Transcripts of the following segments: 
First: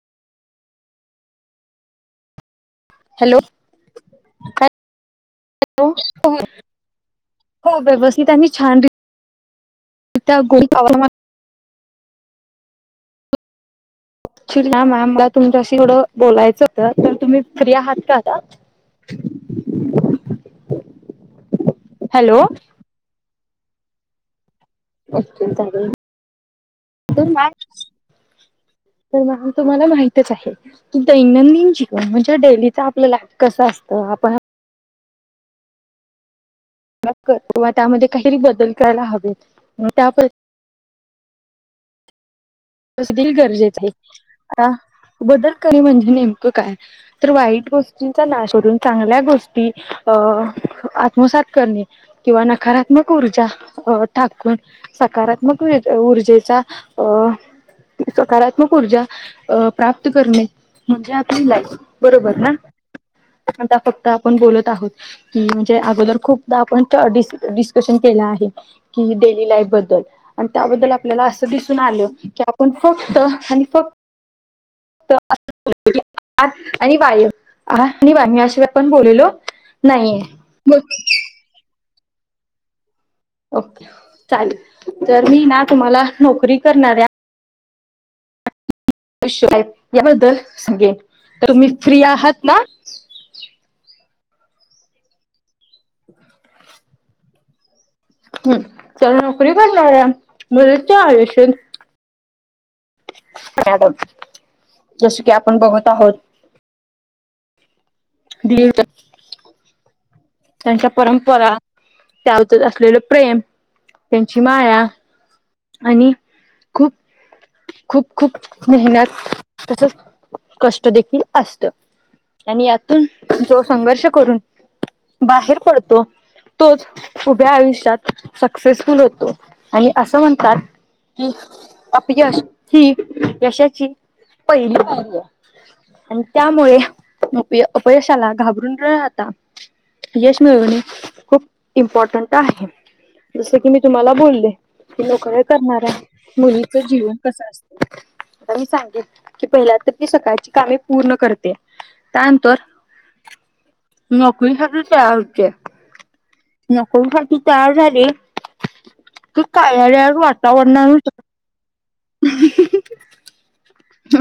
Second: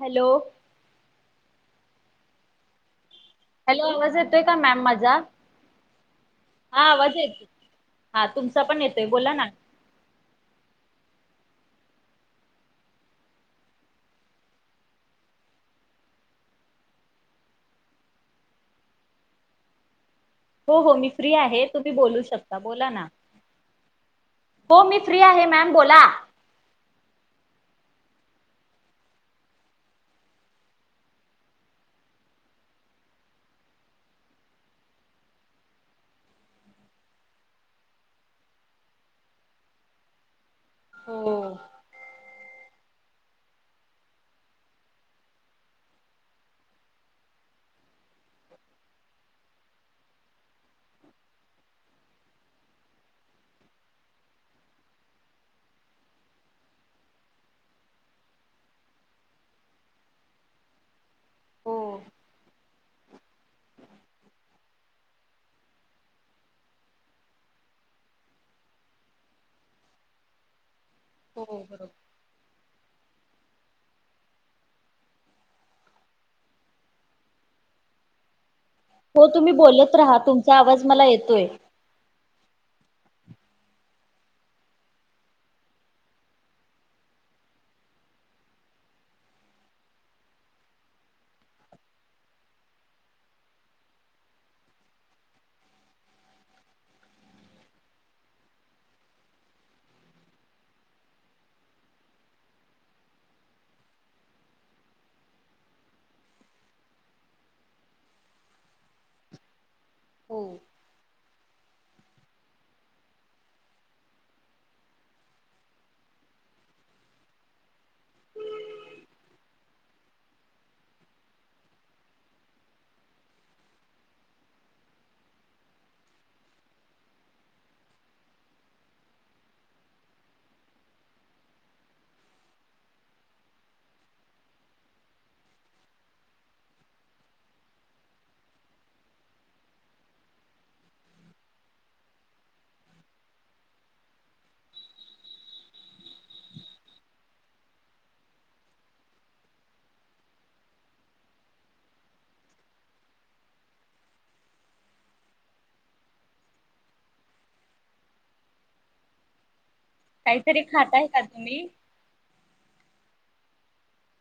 Hello. Hello. Hello, आवाज येतोय का मॅम माझा? येतोय. हा आवाज येतो. हा तुमचा छान पण येतोय बोला ना? त्या गोल पावर [unintelligible] [unintelligible] मॅम मला तुमच्याशी थोडं बोलायचं होतं, तर तुम्ही फ्री आहात का आता? आ अ र् [inaudible] हो हो मी फ्री आहे. तुम्ही बोलू शकता? बोला ना? हो मी अ फ्री आहे [inaudible] मॅम चाले बोला. [inaudible] होना हो तुम्हाला माहितच आहे. की दैनंदिन जीवन म्हणजे डेलीच आपलं लाईफ कसं असतं आप व त्यामध्ये काही बदल करायला हवेत म त्यासाठी हो. दिल गरजेचं आहे आता बदल करी म्हणजे नेमकं काय? तर वाईट गोष्टींचा नाश करून चांगल्या गोष्टी अ आत्मसात करणे किंवा नकारात्मक ऊर्जा टाकून सकारात्मक ऊर्जेचा अ सकारात्मक ऊर्जा प्राप्त करणे म्हणजे हो हो बरोबर ना आता फक्त आपण बोलत आहोत. म्हणजे अगोदर खूपदा आपण डिस्कशन केल आहे. कि डेली लाईफ बद्दल आणि त्याबद्दल आपल्याला असं दिसून बरोबर. आल की पण फक्त आणि फक्त [inaudible] आणि वाय आणि वा मी अशिवाय [inaudible] पण हो बोललेलो तुम्ही बोलत राहा नाहीये. तुमचा आवाज मला येतोय. ओके चालेल तरी ना तुम्हाला नोकरी करणाऱ्या अय याबद्दल सगळे. तर तुम्ही फ्री आहात ना? [inaudible] हम्म, चला नोकरी करणाऱ्या मुलींच्या आयुष्यत मॅडम जस की आपण बघत आहोत. लीर द [inaudible] हो त्यांच्या परंपरा त्याबद्दल असलेलं प्रेम त्यांची माया आणि खूप, खूप, खूप मेहनत तसच कष्ट देखील असतं. आणि यातून जो संघर्ष करून बाहेर पडतो. तोच उभ्या आयुष्यात सक्सेसफुल होतो आणि असं म्हण का की? अपयश ही यशाची पहिली पायरी आहे. आणि त्यामुळे अपयशाला घाबरून राहता. यश मिळवणे खूप इम्पॉर्टंट आहे जसं की मी तुम्हाला बोलले. नोकरी करणाऱ्या मुलीचं जीवन कसं असते? आता मी सांगिते की पहिल्या तर ती सकाळची कामे पूर्ण करते. त्या नंतर नोकरीसाठी तयार होतीया, नोकरीसाठी तयार झाली. की कार्यालयात काहीतरी वातावरणा खाताय का नुसार तुम्ही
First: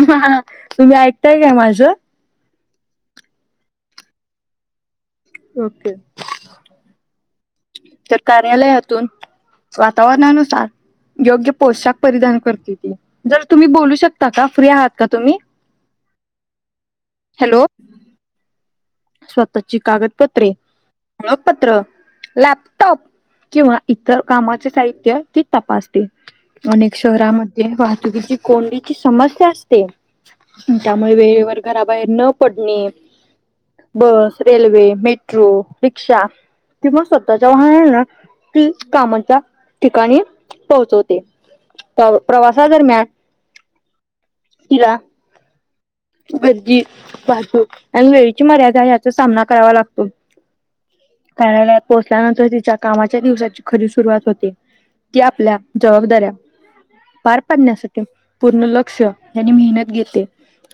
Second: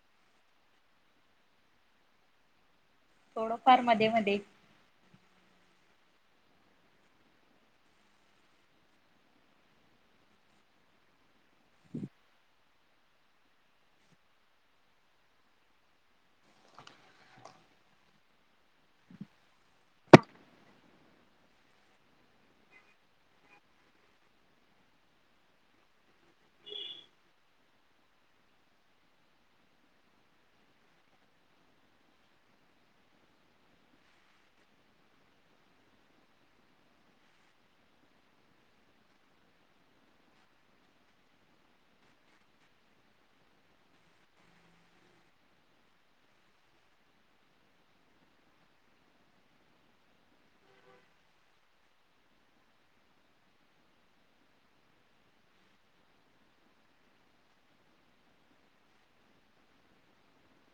हा तुम्ही ऐकताय काय माझ? थोडफार मध्ये, मध्ये ओके. तर कार्यालयातून वातावरणा नुसार योग्य पोशाख परिधान कर त जर तुम्ही बोलू शकता का फ्री आहात का तुम्ही? हॅलो. स्वतःची कागदपत्रे ओळखपत्र लॅपटॉप किंवा इतर कामाचे साहित्य तती तपासते. अनेक शहरामध्यें, वाहतुकीची, कोंडीची समस्या असते. त्यामुळे वेळेवर घराबाहेर, न पडणे. बस, रेल्वे, मेट्रो, रिक्षा किंवा स्वतःच्या वाहणान तीच कामांच्या, ठिकाणी पोहोचवते. पव-प्रवासा दरम्यान, तिला भजी, वाहतूक आणि वेळीची मर्यादा, याचा सामना करावा लागतो. कार्यालयात पोहोचल्यानंतर, तिच्या कामाच्या दिवसाची, खरी सुरुवात होते. ती आपल्या जबाबदाऱ्या पार पाडण्यासाठी, पूर्ण लक्ष आणि मेहनत घेते.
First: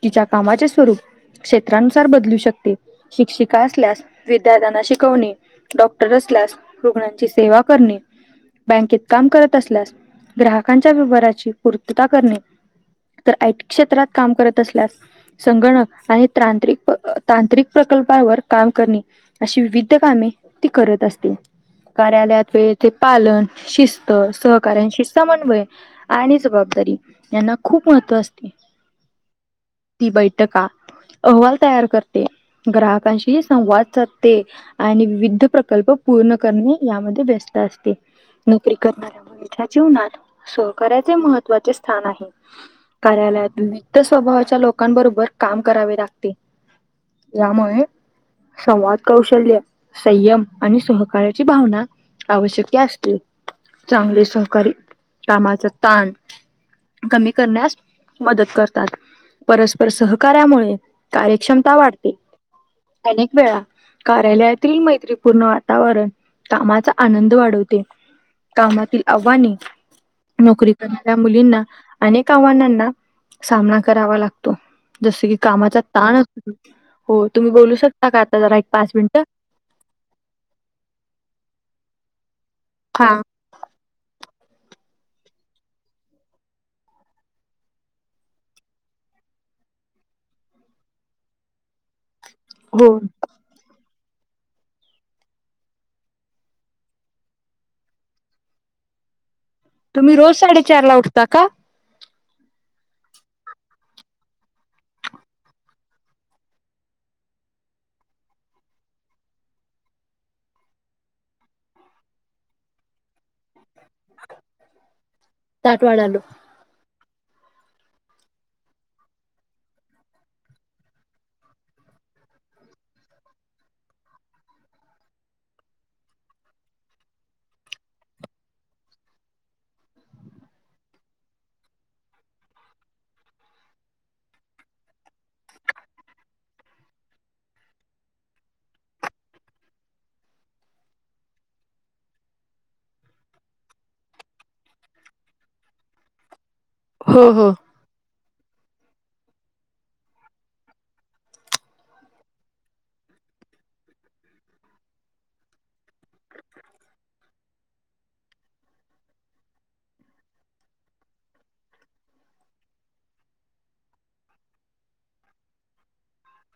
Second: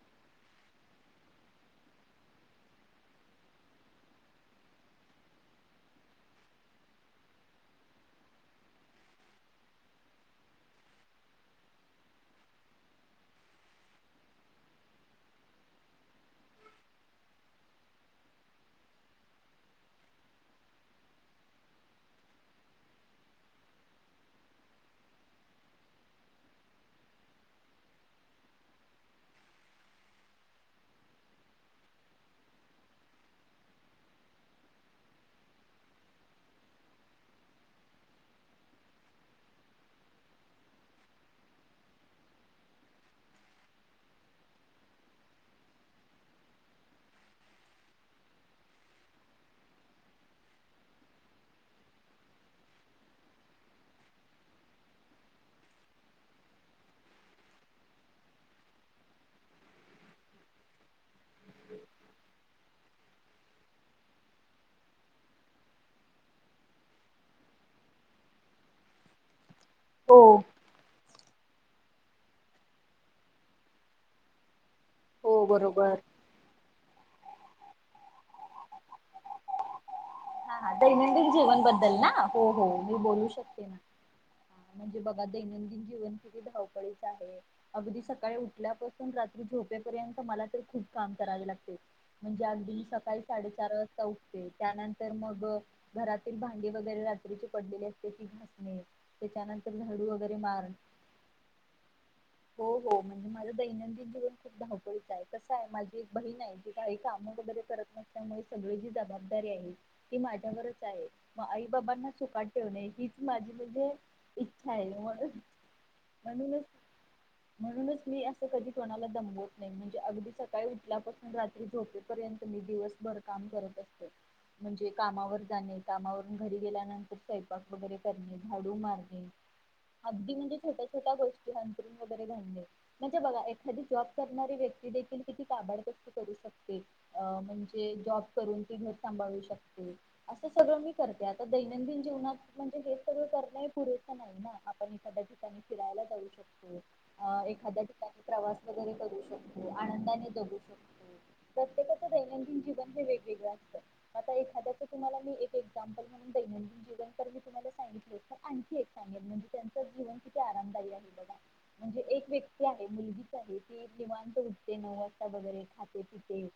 तिच्या कामाचे स्वरूप क्षेत्रानुसार बदलू शकते, शिक्षिका असल्यास, विद्यार्थ्यांना शिकवणे. डॉक्टर असल्यास, रुग्णांची सेवा करणे. बँकेत काम करत असल्यास, ग्राहकांच्या व्यवहाराची पूर्तता करणे. तर आयटी क्षेत्रात, काम करत असल्यास संगणक आणि त्राणंत्रिक-तांत्रिक प्रकल्पावर काम करणे. अशी विविध कामे, ती करत असते. कार्यालयात वेळ ते पालन, शिस्त, सहकार्यांशी समन्वय आणि जबाबदारी, यांना खूप महत्त्व असते. ती बैठका, अहवाल तयार करते, ग्राहकांशी संवाद साधते. आणि विविध प्रकल्प पूर्ण करणे, यामध्ये व्यस्त असते, नोकरी करणा यांच्या जीवनात, सहकार्याचे महत्त्वाचे स्थान आहे. कार्यालयात, नित्त स्वभावाच्या लोकांबरोबर, काम करावे लागते. यामुळे, संवाद कौशल्य संयम आणि सहकार्याची भावना, आवश्यकती असते. चांगले सहकारी, कामाच ताण कमी करण्यास, मदत करतात. परस्पर सहकार्यामुळे, कार्यक्षमता वाढते, अनेक वेळा कार्यालयातील मैत्रीपूर्ण वातावरण, कामाचा आनंद वाढवते. कामातील आव्हाने, हो नोकरी कर ऱ्या मुलींना, अनेक आव्हानांना, सामना करावा लाग जसं की हो कामाचा बरोबर. ताण अ, हो तुम्ही बोलू शकता का, आता जरा एक पाच मिनिट? हा हा, दैनंदिन जीवनबद्दल ना, हो हो, मी हा बोलू शकते ना. म्हणजे बघा दैनंदिन जीवन, किती धावपळीच आहे. अगदी सकाळी उठल्यापासून, रात्री झोपेपर्यंत, मला तर खूप काम करावे लागते. म्हणजे अगदी मी हो सकाळी साडेचार वाजता उठते, त्यानंतर मग घरातील भांडी वगैरे रात्रीची पडलेली असते, ती घासणे. त्याच्यानंतर झाडू तुम्ही रोज वगैरे मारण साडेचार ला, उठता का? हो हो, म्हणजे माझ दैनंदिन जीवन खूप धावपळीच आहे, कसं आहे माझी एक बहीण आहे, जी काही काम वगैरे करत नसल्यामुळे, सगळी जी जबाबदारी आहे ती माझ्यावरच आहे, मं आई बाबांना सुखात ठेवणे, हीच माझी म्हणजे इच्छा आहे ना, म ताटवाडालो. म्हणून म्हणूनच मी असं कधी कोणाला दमवत नाही, म्हणजे अगदी सकाळी उठल्यापासून, रात्री झोपेपर्यंत, मी दिवस भर, काम करत असते. म्हणजे कामावर जाणे, कामावरून घरी गेल्यानंतर सैयंपाक वगैरे करणे, झाडू मारणे. [inaudible] अगदी म्हणजे छोट्या छोट्या गोष्टी. अंथरून वगैरे घालणे. म्हणजे बघा, एखादी जॉब करणारी व्यक्ती देखील, किती काबाड कशी करू शकते. अ म्हणजे जॉब करून ती घर सांभाळू शकते. असं सगळं मी करते. आता दैनंदिन जीवनात म्हणजे हे सगळं करणे पुरेस नाही ना. आपण एखाद्या ठिकाणी फिरायला जाऊ शकतो. हो अ हो एखा्या ठिकाणी प्रवास वगैरे करू शकतो. आनंदाने जगू शकतो. प्रत्येकाचं दैनंदिन जीवन हे वेगवेगळं असतं. आता एखा्याचं तुम्हाला मी एक एक्झाम्पल म्हणून दैनंदिन जीवनकर मी तुम्हाला सांगितले होत. आणखी एक सांगेल. म्हणजे त्यांचं जीवन किती आरामदायी आहे बघा. म्हणजे एक व्यक्ती आहे. मुलगीच आहे. ती निवांत उठते नऊ वाजता. खाते पिते.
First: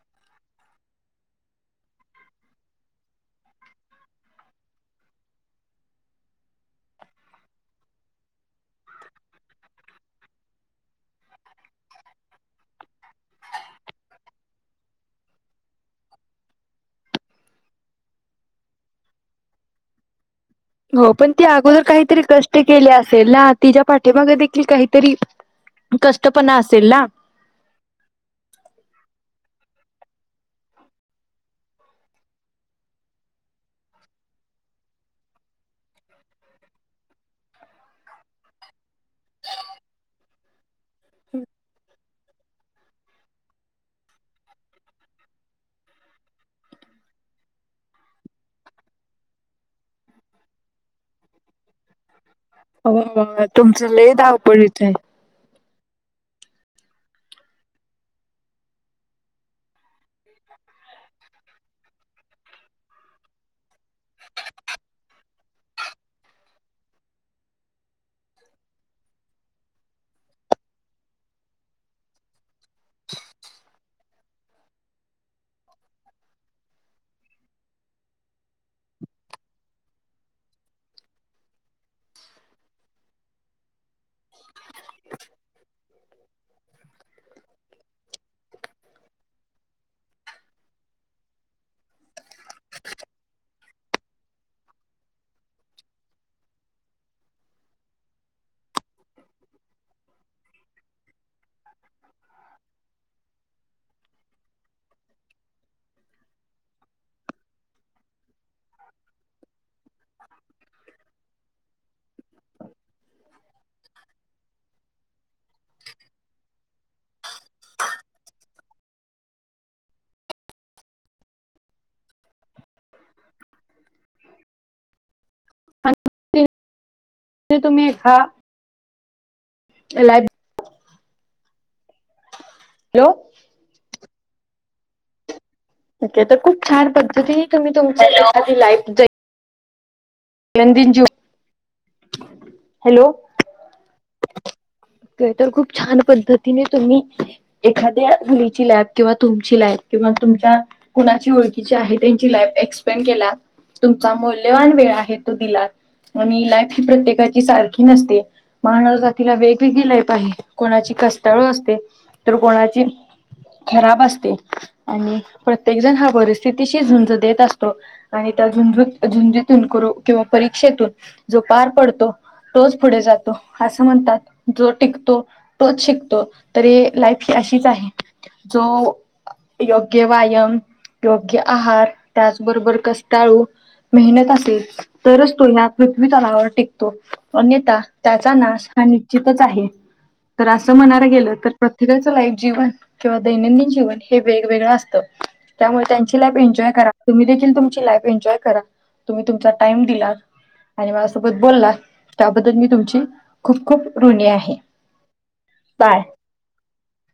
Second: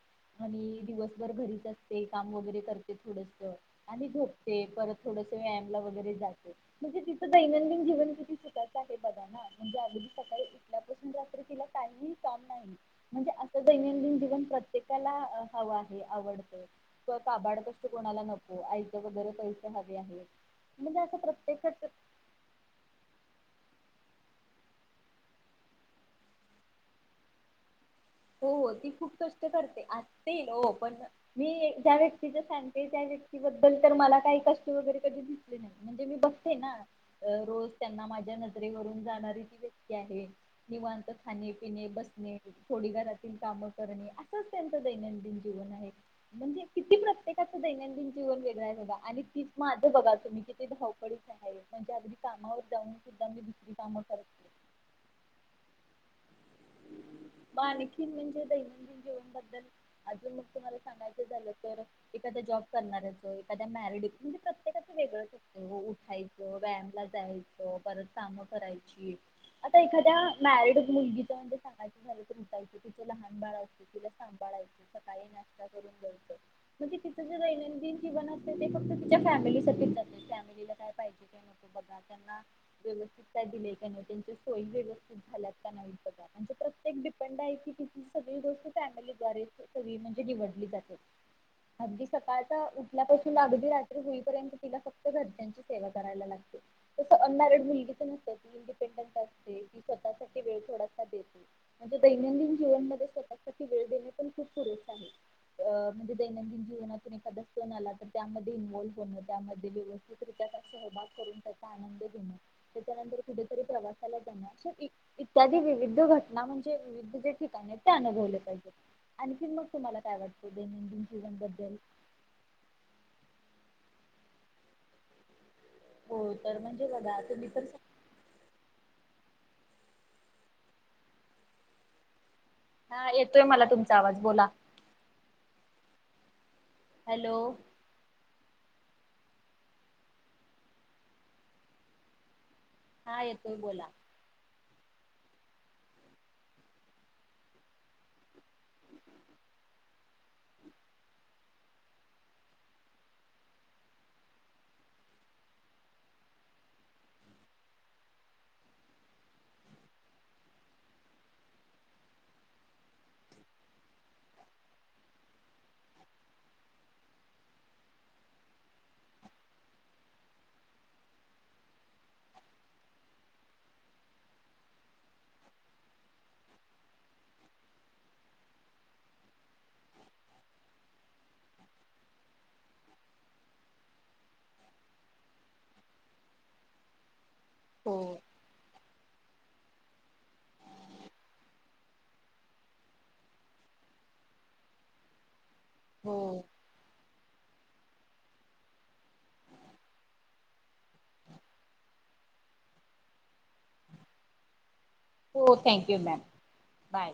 आणि दिवसभर घरीच असते. काम वगैरे करते थोडस. आणि झोपते. परत थोडस व्यायामला वगैरे जाते. म्हणजे तिच दैनंदिन जीवन किती सुकाचं आहे बघा ना. म्हणजे अगदी सकाळी उठल्यापासून रात्री तिला काहीही काम नाही. म्हणजे असं दैनंदिन जीवन प्रत्येकाला हवं आहे. आवडतं. किंवा काड कष्ट कोणाला नको. आईते वगैरे पैसे हवे आहे. म्हणजे हो असं पण ती प्रत्य अगोदर काहीतरी कष्ट केले असेल ना. तिच्या पा ठी मग देखील काहीतरी कष्टपण असेल ना. हो ती खूप कष्ट करते. असते हो पण मी ज्या व्यक्तीच्या सांगतेय. त्या व्यक्तीबद्दल तर मला काही कष्ट वगैरे कधी दिसले नाही. म्हणजे मी बघते ना रोज. त्यांना माझ्या नर नजरेवरुन जाणारी ती व्यक्ती आहे. निवांत खाणे पिणे बसणे. थोडी घरातील काम करणे. असंच त्यांचं दैनंदिन जीवन आहे. म्हणजे किती प्रत्येकाचं दैनंदिन जीवन वेगळं आहे बगा. आणि तीच माझं बघा तुम्ही किती धावपळी आहे. म्हणजे अगदी कामा हो तुमचं लय धावपळीच आहे. म आणखी म्हणजे दैनंदिन जीवनबद्दल अजून मग तुम्हाला सांगायचं झालं तर, एखाद्या जॉब करणारच. एखाद्या मॅर रेड म्हणजे प्रत्येकाच वेगळं उठायचं, व्यायामला जायचं, परत कामं करायची. आता एखाद्या मॅरिड मुलगी सांगाय झालच तिचे लहान बाळ असते तिला सांभाळायंच सकाळी नाश्ता करून जेवतो. म्हणजे तिचं जे दैनंदिन जीवन असते. ते फक्त तिच्या फॅमिलीसाठीच जात. फॅमिलीला काय पाहिजे? बघा. त्यांना व्यवस्थित काय दिले का नाही. त्यांच्या सोयी व्यवस्थित झाल्यात का नाही ब म्हणजे प्रत तेक डिपेंड आहे की, तीची सगळी गोष्ट फॅमिली द्वारेव सगळी म्हणजे निवडली जाते. अगदी सकाळचा उठल्यापासून, अगदी रात्री होईपर्यंत तिला फक्त घरच्यांची सेवा करायला लागते. तसं अनमॅरिड मुलगीच नसते. ती इंडिपेंडंट असते. ती स्वतसाठीे वेळ थोड म्हणजे दैनंदिन जीवन मध्ये स्वतःसाठी वेळ देणे पण खूप पुरेसे आहे. अ म्हणजे दैनंदिन जीवनातून एखादा सण आला तर त्यामध्ये इन्व्हल्व्ह होणं. त्यामध्ये व्यवस्थितरित्या सहभाग करून, त्याचा आनंद घेण. त्याच्यानंतर कुठेतरी प्रवासाला जाणं. इत्यादी विविध व्ह्यू घटना म्हणजे विविध जे ठिकाणी त्यांन अनुभवले पाहिजेत. आणखी मग तुम्हाला काय वाटतं दैनंदिन जीवनबद्दल. हो आणि तर म्हणजे बघात तुम्ही हा [unintelligible] हा हॅलो येतोय मला तुमचा आवाज बोला. के तर खूप छान हॅलो पद्धती तुम्ही तुमच्या एखादी लाईफ [unintelligible] जु. हा येतोय बोला. ते तर खूप छान पद्धतीने तुम्ही एखाद्या मुलीची लॅब किंवा तुमची लाईफ किंवा तुमच्या कुणाची ओळखीची आहे त्यांची लाईफ एक्सपेंड केला तुमचा मौल्यवान वेळ आहे तो दिला आणि लाईफ ही प्रत्येकाची सारखी नसते. माहणव जातीला वेगवेगळी लाईफ आहे कोणाची कस्ताळू असते तर कोणाची खराब असते आणि प्रत्येक जण हा परिस्थितीशी झुंज देत असतो. आणि त्या झुंजू झुंजीतून कुरव किंवा परीक्षेतून जो पार पडतो तोच पुढे जातो असं म्हणतात, जो टिकतो तोच शिकतो तरी लाईफ ही अशीच आहे. जो योग्य व्यायाम, योग्य आहार त्याचबरोबर कस्ताळू मेहनत असेल तरच तुलना मी तलावर टिकतो, अन्यथा हो त्याचा नाश हा निश्चितच आहे. तर असं म्हणायला गेलं तर प्रत्येकाचं लाईफ जीवन किंवा दैनंदिन जीवन हे वेगवेगळं असतं. त्यामुळे हो त्यांची लाईफ एन्जॉय करा तुम्ही देखील तुमची लाईफ एन्जॉय करा तुम्ही तुमचा टाइम दिला आणि माझ्यासोबत बोलला त्याबद्दल मी तुमची खूप खूप ऋणी आहे. हो बाय थँक्यू मॅम, बाय.